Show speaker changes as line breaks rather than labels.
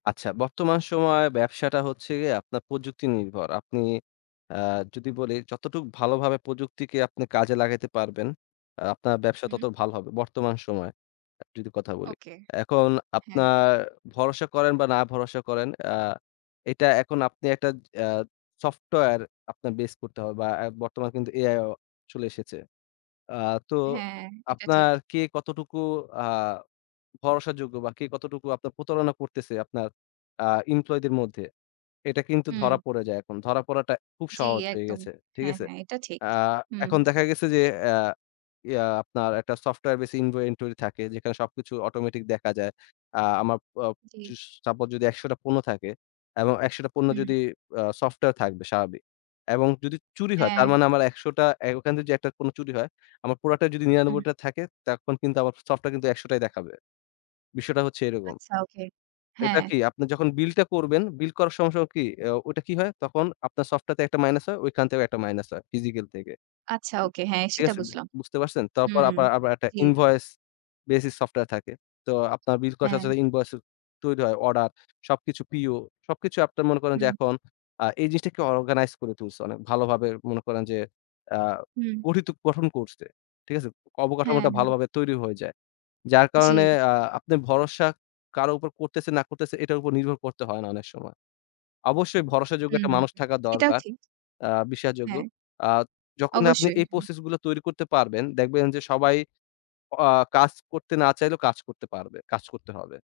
আচ্ছা, বর্তমান সময়ে ব্যবসাটা হচ্ছে গিয়ে আপনার প্রযুক্তি নির্ভর। আপনি আ যদি বলি যতটুকু ভালোভাবে প্রযুক্তিকে আপনি কাজে লাগাইতে পারবেন, আ আপনার ব্যবসা
হুম।
তত ভালো হবে। বর্তমান সময়ের যদি কথা বলি।
ওকে,
এখন
হ্যাঁ।
আপনার ভরসা করেন বা না ভরসা করেন আ এটা এখন আপনি একটা আ সফটওয়্যার আপনার বেস করতে হবে বা আ বর্তমান কিন্তু AI ও চলে এসেছে। আ তো
হ্যাঁ, এটা
আপনার
ঠিক।
কে কতটুকু আ ভরসাযোগ্য বা কে কতটুকু আপনার প্রতারণা করতেছে আপনার আ এমপ্লয়িদের মধ্যে এটা কিন্তু
হুম।
ধরা পড়ে যায় এখন। ধরা পড়াটা খুব
জি,
সহজ হয়ে
একদম।
গেছে। ঠিক
হ্যাঁ,
আছে?
হ্যাঁ এটা ঠিক।
আ
হুম।
এখন দেখা গেছে যে এআ এ আ আপনার একটা সফটওয়্যার বেসি ইনভো ইনভেন্টরি থাকে যেখানে সবকিছু অটোমেটিক দেখা যায়। আ আমার প
জি।
চুশ সাপোজ যদি ১০০ টা পণ্য থাকে এবং ১০০ টা পণ্য
হুম।
যদি আ সফটওয়্যার থাকবে স্বাভাবিক। এবং যদি চুরি হয় তার
হ্যাঁ।
মানে আমার ১০০ টা এ্যা ওখান থেকে যে একটা কোনো চুরি হয়। আমার প্রোডাক্টটা যদি
হুম।
৯৯ টা থাকে, তখন কিন্তু আমার সফটওয়্যার কিন্তু ১০০ টাই দেখাবে। বিষয়টা হচ্ছে এরকম।
আচ্ছা। ওকে,
এটা
হ্যাঁ।
কি আপনি যখন বিলটা করবেন, বিল করার সময় সময় কি? এ্যা ওইটা কি হয় তখন আপনার সফটওয়রে একটা মাইনাস হয় ঐখান থেকেও একটা মাইনাস হয় ফিজিক্যাল থেকে।
আচ্ছা। ওকে, হ্যাঁ
ঠিক
সেটা
আছে?
বুঝলাম।
বুঝতে পারছেন? তারপর
হুম।
আপার আবার একটা
জি।
ইনভয়েস বেসিস সফটওয়্যার থাকে। তো আপনার বিল করার সাথে
হ্যাঁ।
সাথে ইনভয়েন্স ও তৈরি হয় অর্ডার সবকিছু পিও সবকিছু আপনার মনে করেন যে
হুম।
এখন আ এই জিনিসটাকে অর্গানাইজ করে তুলছে। অনেক ভালোভাবে মনে করেন যে আ
হুম।
গঠিত গঠন করছে। ঠিক আছে?
হ্যাঁ,
অবকাঠামোটা
হ্যাঁ।
ভালোভাবে তৈরি হয়ে যায়। যার কারণে
জি।
আ আপনি ভরসা কারো উপর করতেছে না করতেছে এটার উপর নির্ভর করতে হয় না অনেক সময়। অবশ্যই ভরসাযোগ্য
হুম,
একটা মানুষ থাকা
সেটাও
দরকার।
ঠিক।
আ বিশ্বাসযোগ্য।
হ্যাঁ।
আ যখন আপনি
অবশ্যই,
এই
হ্যাঁ।
প্রসেস গুলো তৈরি করতে পারবেন, দেখবেন যে সবাই আ কাজ করতে না চাইলেও কাজ করতে পারবে। কাজ করতে হবে।